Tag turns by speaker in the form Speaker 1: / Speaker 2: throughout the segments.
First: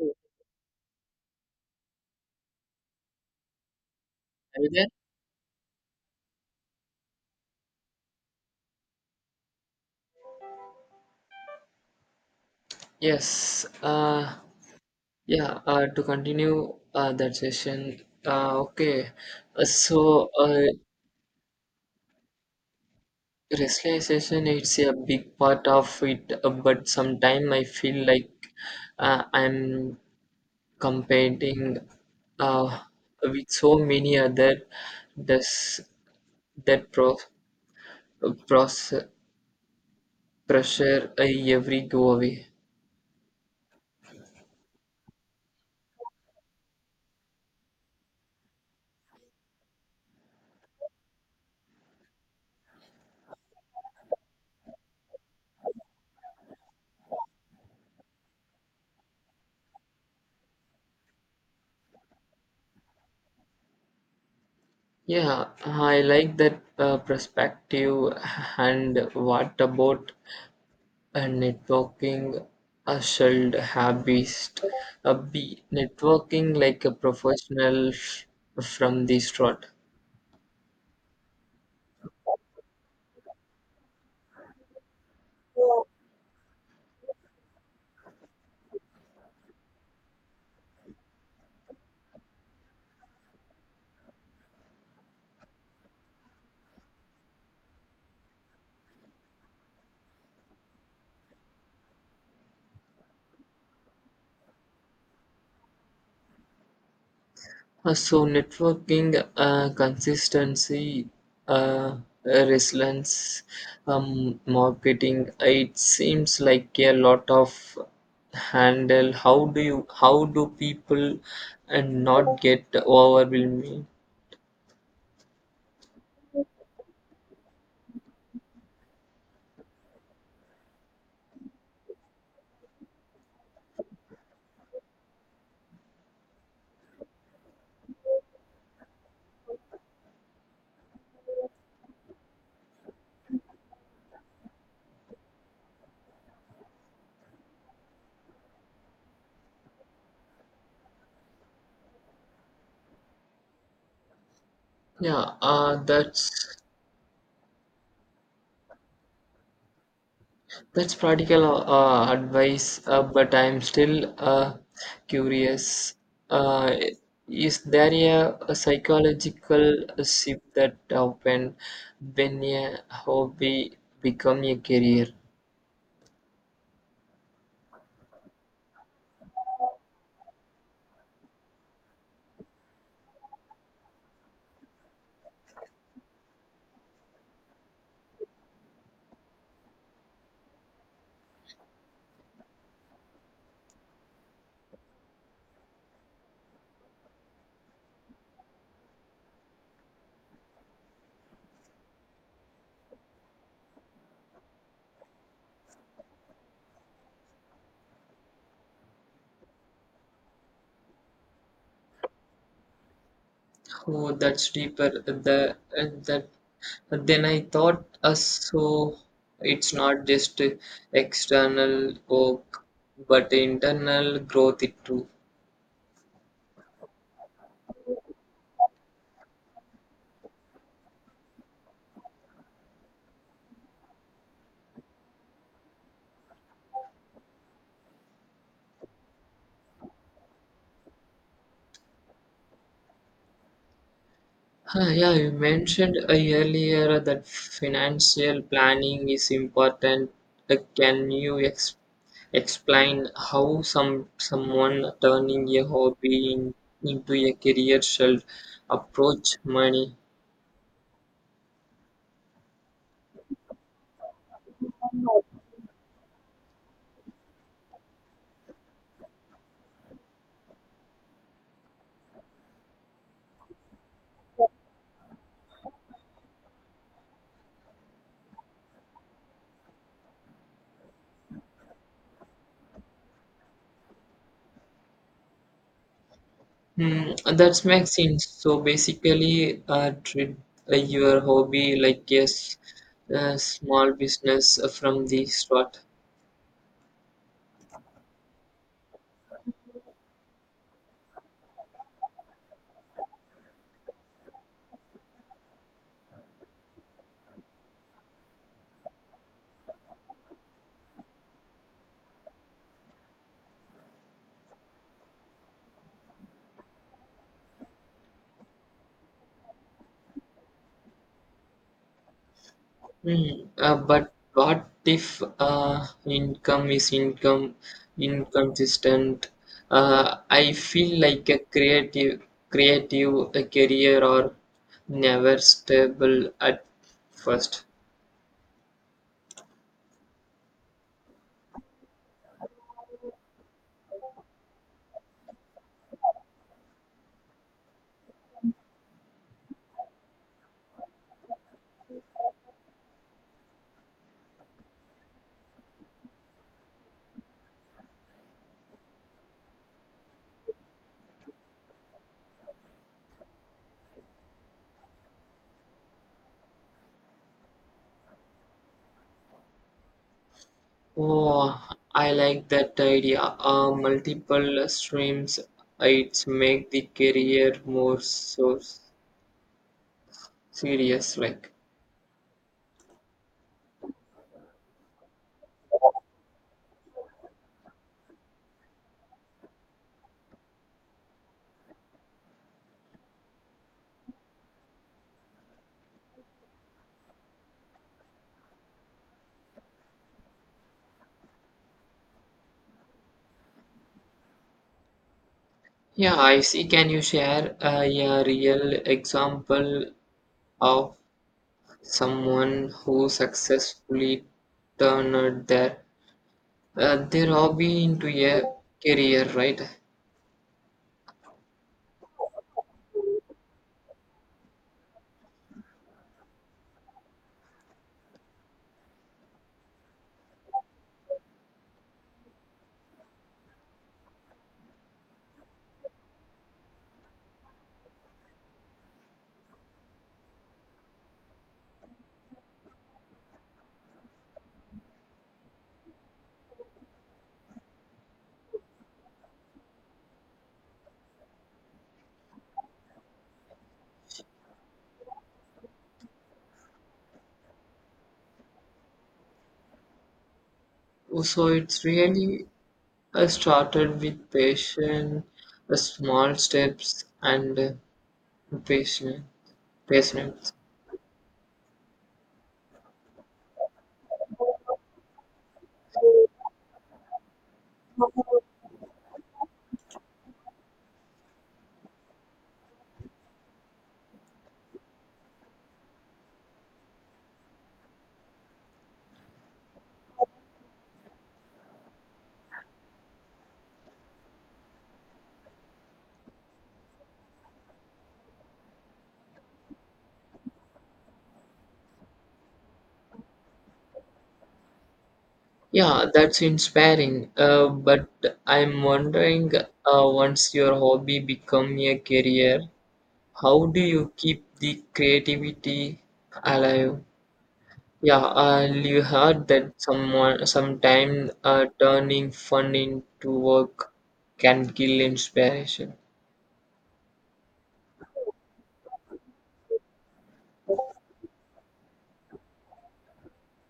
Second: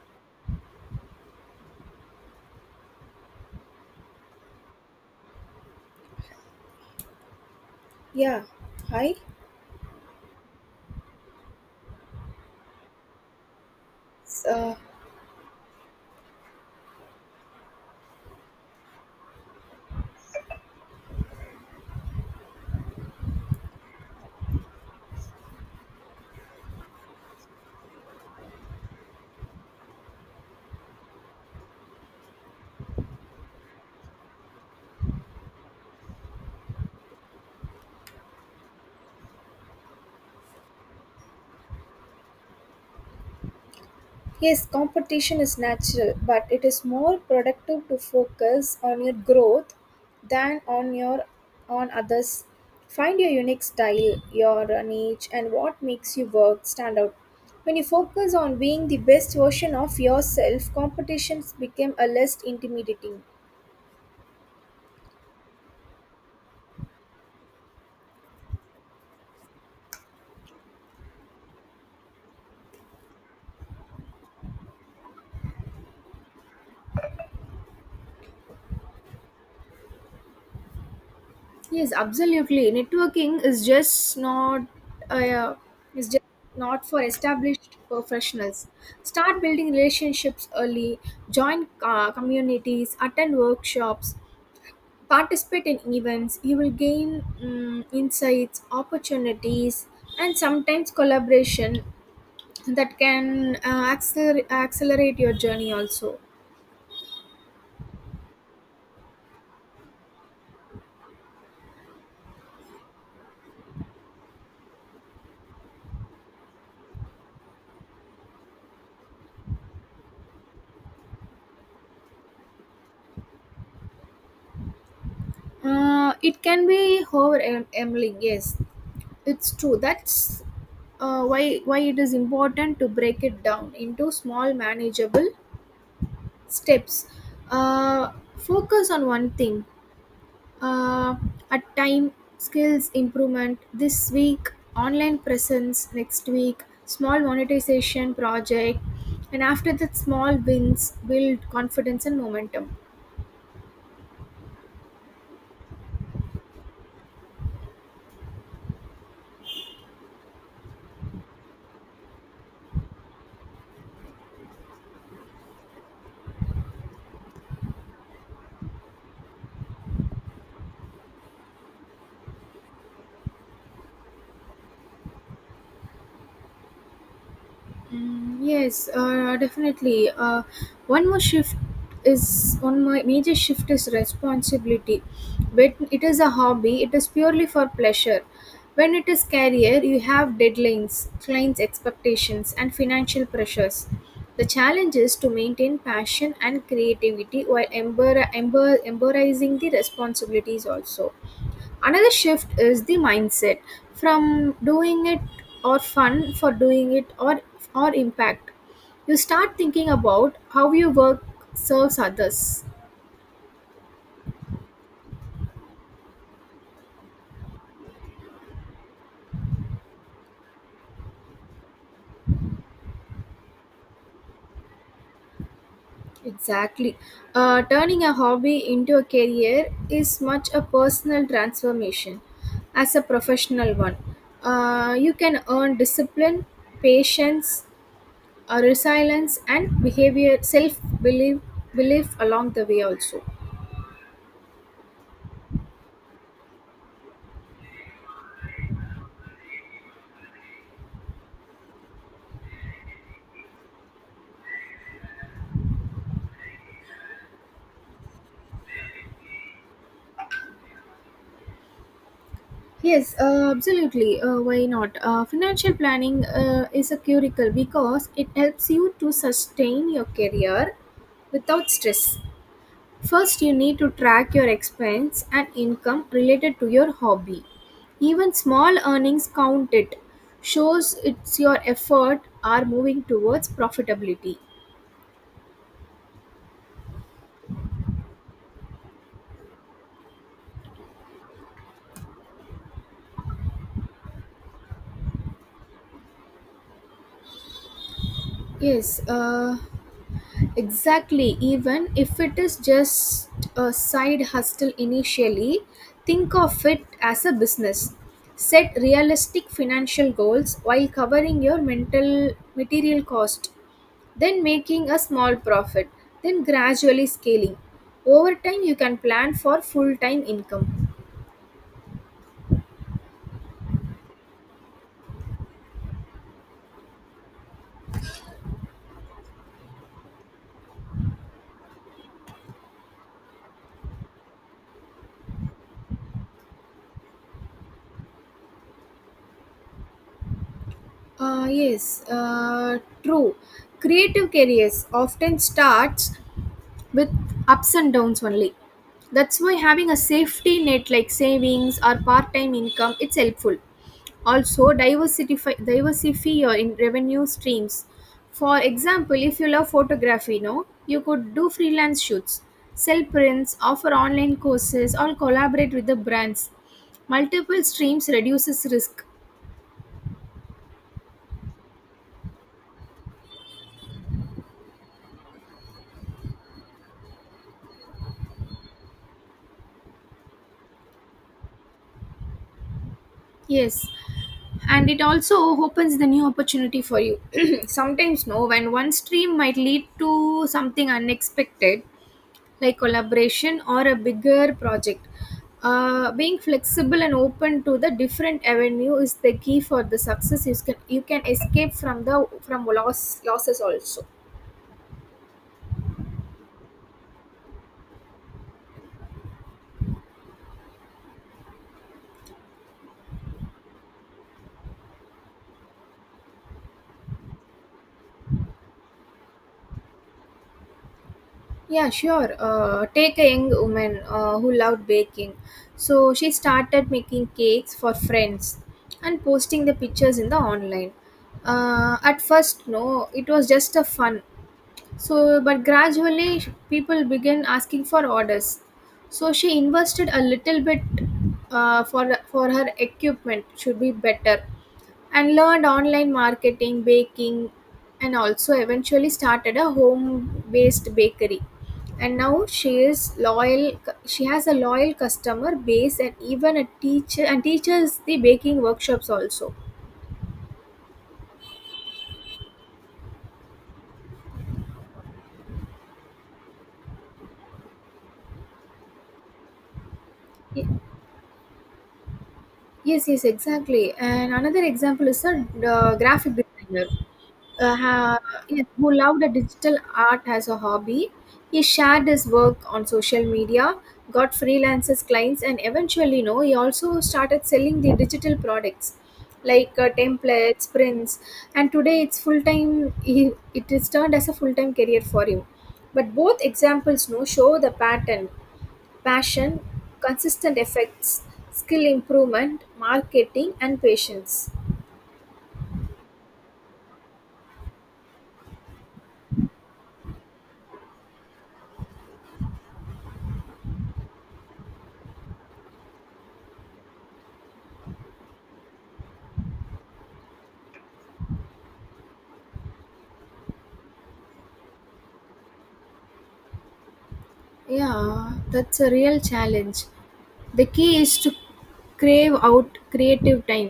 Speaker 1: Are you there?
Speaker 2: Yeah, hi.
Speaker 1: Yes.
Speaker 2: S- Uh,
Speaker 1: Yeah. To continue that session. Uh, okay. Uh, so uh, Racialization, it's a big part of it, but sometimes I feel like I'm competing uh, with so many other, does that process pressure I every go away.
Speaker 2: yes, competition is natural, but it is more productive to focus on your growth than on your on others. Find your unique style, your niche, and what makes you work stand out. When you focus on being the best version of yourself, competitions become a less intimidating.
Speaker 1: Yeah, I like that perspective. And what about networking? Should hobbies be networking like a professional from the start?
Speaker 2: Yes, absolutely. Networking is just not uh, yeah, is just not for established professionals. Start building relationships early. Join communities. Attend workshops. Participate in events. You will gain insights, opportunities, and sometimes collaboration that can accelerate your journey. Also,
Speaker 1: So networking, consistency, uh, resilience, marketing. It seems like a lot of handle. How do you? How do people and not get overwhelmed?
Speaker 2: it can be overwhelming. Yes, it's true. That's why it is important to break it down into small manageable steps. Uh, Focus on one thing uh, at time. Skills improvement this week. Online presence next week. Small monetization project, and after that, small wins build confidence and momentum.
Speaker 1: Yeah, uh, that's That's practical advice, but I'm still curious. Uh, is there a psychological shift that happen when a hobby become a career?
Speaker 2: Yes, definitely. One more shift one my major shift is responsibility. When it is a hobby, it is purely for pleasure. When it is career, you have deadlines, clients' expectations, and financial pressures. The challenge is to maintain passion and creativity while embracing the responsibilities also. Another shift is the mindset from doing it or fun for doing it or impact. You start thinking about how your work serves others.
Speaker 1: Oh, that's deeper. The that then I thought. So it's not just external work, but internal growth it too.
Speaker 2: Exactly. Turning a hobby into a career is much a personal transformation as a professional one. You can earn discipline, patience, resilience, and behavior self belief belief along the way also.
Speaker 1: Huh, yeah, you mentioned earlier that financial planning is important. Like, can you explain how someone turning a hobby in, into a career should approach money?
Speaker 2: Yes, absolutely. Why not? Financial planning is a curricle because it helps you to sustain your career without stress. First, you need to track your expense and income related to your hobby. Even small earnings count it. Shows it's your effort are moving towards profitability.
Speaker 1: Hmm, that makes sense. So basically, treat your hobby like a small business from the start.
Speaker 2: Yes, exactly, even if it is just a side hustle initially, think of it as a business. Set realistic financial goals while covering your mental material cost, then making a small profit, then gradually scaling. Over time, you can plan for full time income.
Speaker 1: Hmm, but what if income inconsistent? I feel like a creative career or never stable at first.
Speaker 2: Yes, true. Creative careers often starts with ups and downs only. That's why having a safety net like savings or part-time income it's helpful. Also diversify your in revenue streams. For example, if you love photography, no, you could do freelance shoots, sell prints, offer online courses, or collaborate with the brands. Multiple streams reduces risk.
Speaker 1: Oh, I like that idea. Multiple streams, it make the career more so serious. Like,
Speaker 2: Yes, and it also opens the new opportunity for you sometimes no when one stream might lead to something unexpected like collaboration or a bigger project, being flexible and open to the different avenue is the key for the success. You can escape from the from loss losses also.
Speaker 1: yeah, I see. Can you share a real example of someone who successfully turned their hobby into a career, right?
Speaker 2: Yeah, sure. Take a young woman who loved baking. So she started making cakes for friends and posting the pictures in the online. At first, no, it was just a fun. So, but gradually people began asking for orders. So she invested a little bit for her equipment should be better and learned online marketing, baking, and also eventually started a home-based bakery. And now she is loyal. She has a loyal customer base, and even a teacher and teaches the baking workshops also.
Speaker 1: So it's really started with passion, small steps, and patience. Patience.
Speaker 2: Ye- Yes, yes, exactly. And another example is a graphic designer. uh, ha- yes, who loved the digital art as a hobby. He shared his work on social media, got freelancers clients, and eventually, you know, he also started selling the digital products like templates, prints, and today it's full time. He it is turned as a full time career for him. But both examples, no, show the pattern, passion, consistent effects, skill improvement, marketing, and patience.
Speaker 1: Yeah, that's inspiring. But I'm wondering, once your hobby become a career, how do you keep the creativity alive? Yeah, you heard that someone sometime turning fun into work can kill inspiration.
Speaker 2: Yeah, that's a real challenge. The key is to crave out creative time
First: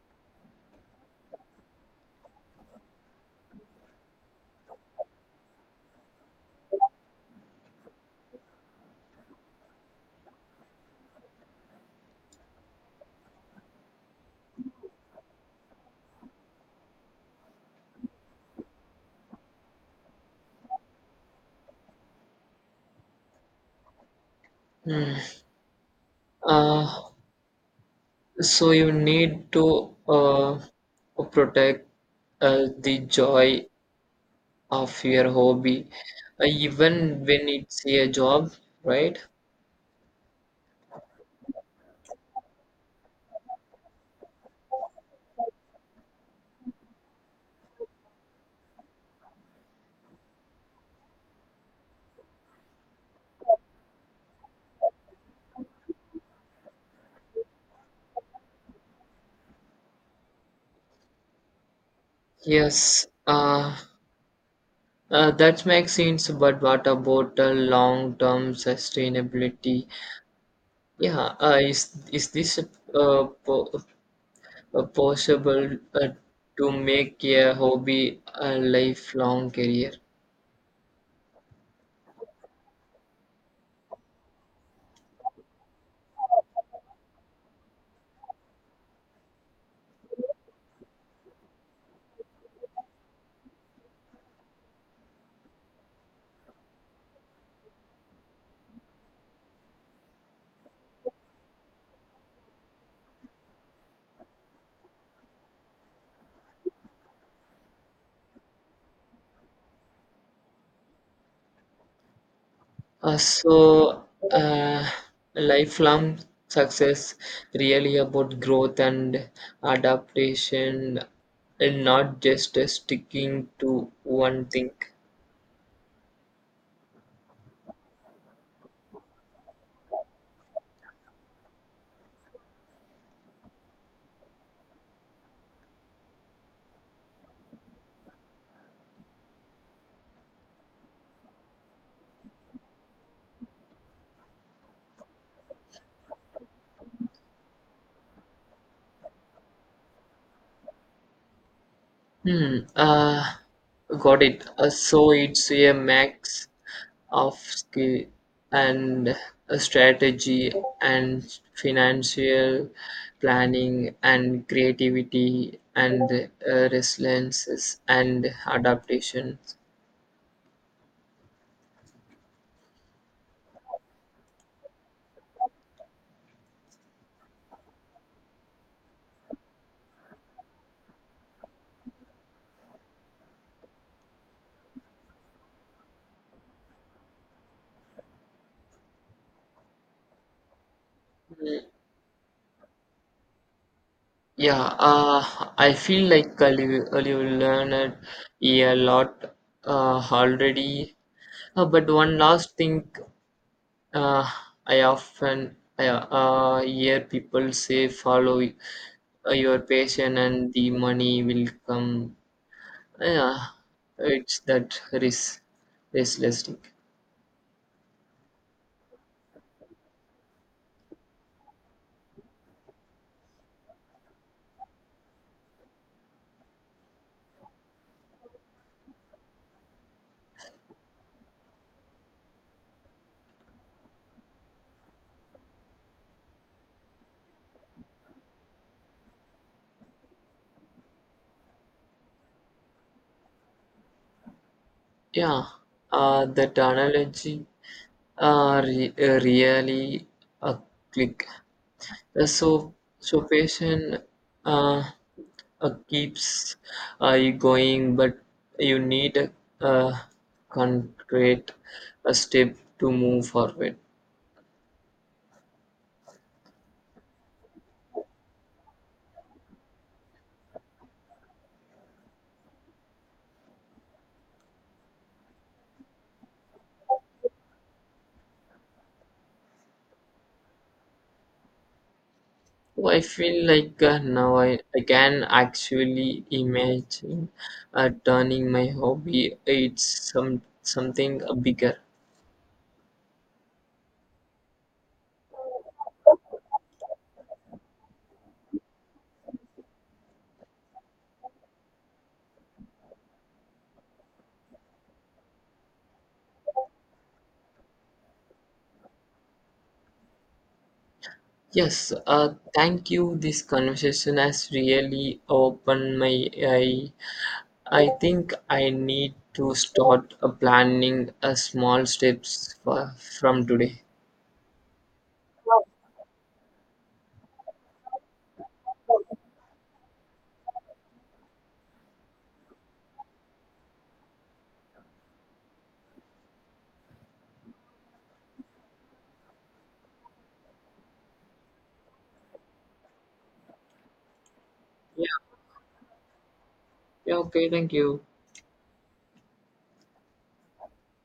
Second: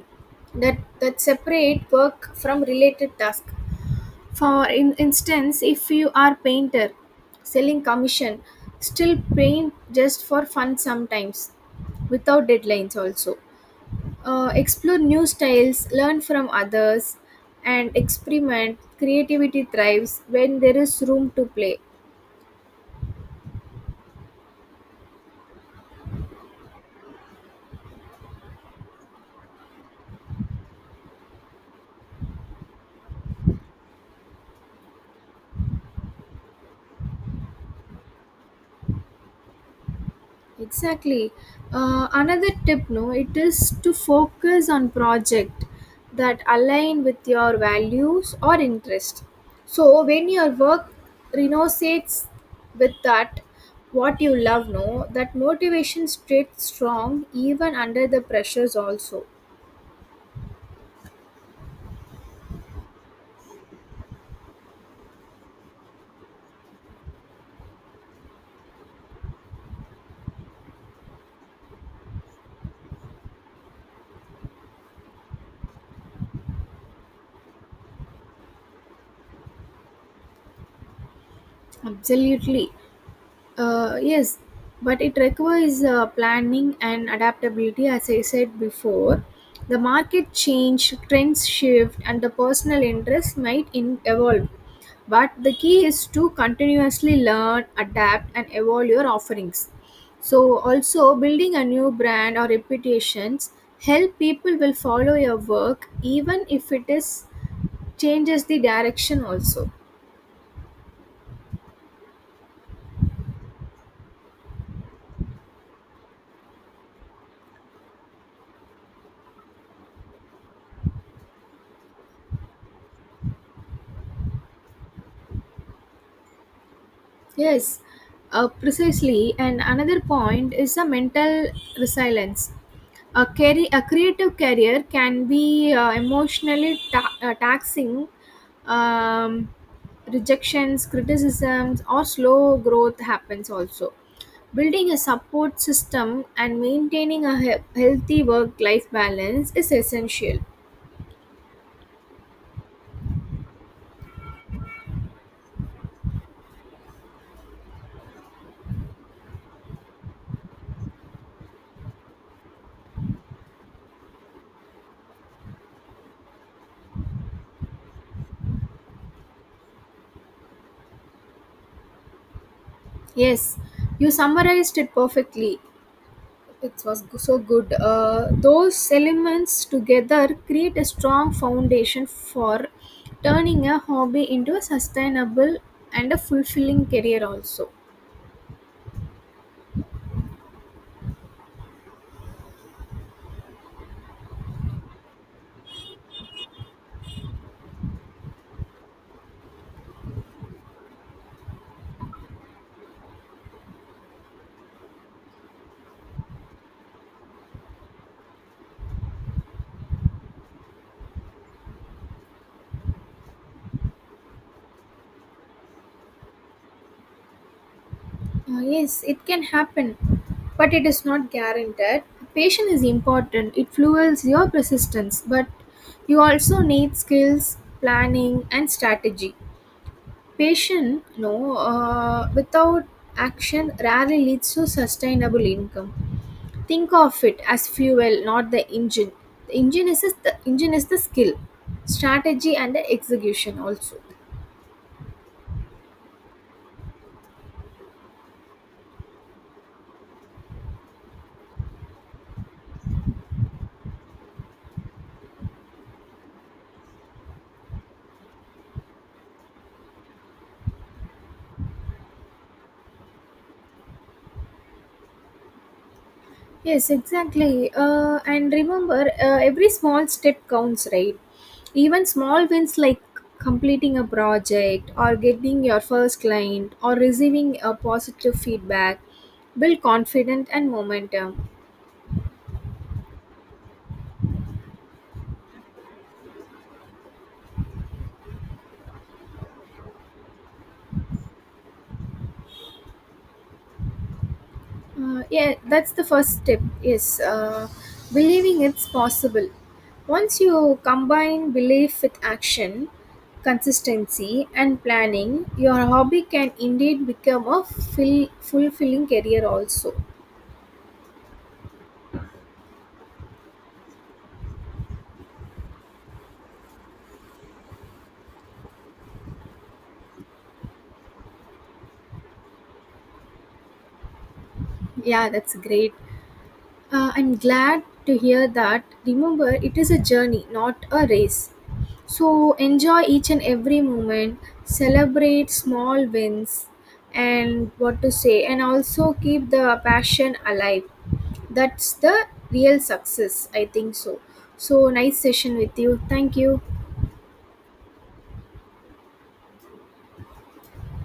Speaker 2: that separate work from related tasks. For in instance if you are painter selling commission, still paint just for fun sometimes without deadlines also. Explore new styles, learn from others, and experiment. Creativity thrives when there is room to play.
Speaker 1: Hmm. Uh, so you need to protect the joy of your hobby, even when it's a job, right?
Speaker 2: Exactly. Another tip, no, it is to focus on project that align with your values or interest. So when your work resonates with that, what you love, no, that motivation stays strong even under the pressures also.
Speaker 1: Yes, that makes sense, but what about the long-term sustainability? Yeah, is this possible uh, to make a hobby a lifelong career.
Speaker 2: Absolutely. Yes, but it requires planning and adaptability, as I said before. The market change, trends shift, and the personal interest might evolve. But the key is to continuously learn, adapt, and evolve your offerings. So, also building a new brand or reputations help people will follow your work even if it is changes the direction also.
Speaker 1: Uh, so, uh, Lifelong success really about growth and adaptation, and not just sticking to one thing.
Speaker 2: Yes, precisely. And another point is the mental resilience. A, carry, a creative career can be emotionally taxing. Um, Rejections, criticisms, or slow growth happens also. Building a support system and maintaining a healthy work life balance is essential.
Speaker 1: Hmm. Got it. So it's a max of skill and a strategy and financial planning and creativity and resilience and adaptations.
Speaker 2: Yes, you summarized it perfectly. It was so good. Those elements together create a strong foundation for turning a hobby into a sustainable and a fulfilling career, also.
Speaker 1: Mm, yeah, I feel like uh, you learned a lot already. But one last thing. Uh, I often hear people say, follow your passion and the money will come. Yeah, it's that risk, restlessness.
Speaker 2: Yes, it can happen, but it is not guaranteed. Patience is important, it fuels your persistence, but you also need skills, planning, and strategy. Patience, no, without action rarely leads to sustainable income. Think of it as fuel, not the engine. The engine is the engine is the skill, strategy, and the execution also.
Speaker 1: Yeah, that analogy really a click. So passion, uh, keeps you going, but you need a, uh concrete a step to move forward.
Speaker 2: Yes, exactly, and remember, every small step counts, right? Even small wins like completing a project or getting your first client or receiving a positive feedback build confidence and momentum.
Speaker 1: Oh, I feel like now I can actually imagine turning my hobby it's some something bigger.
Speaker 2: Yeah, that's the first step is believing it's possible. Once you combine belief with action, consistency, and planning, your hobby can indeed become a fulfilling career, also.
Speaker 1: Yes, thank you. This conversation has really opened my eye. I think I need to start planning small steps for, from today.
Speaker 2: Yeah, that's great. I'm glad to hear that. Remember, it is a journey, not a race. So enjoy each and every moment, celebrate small wins, and what to say, and also keep the passion alive. That's the real success, I think so. So,
Speaker 1: Yeah,
Speaker 2: nice session with you. Thank you.
Speaker 1: yeah, okay, thank you.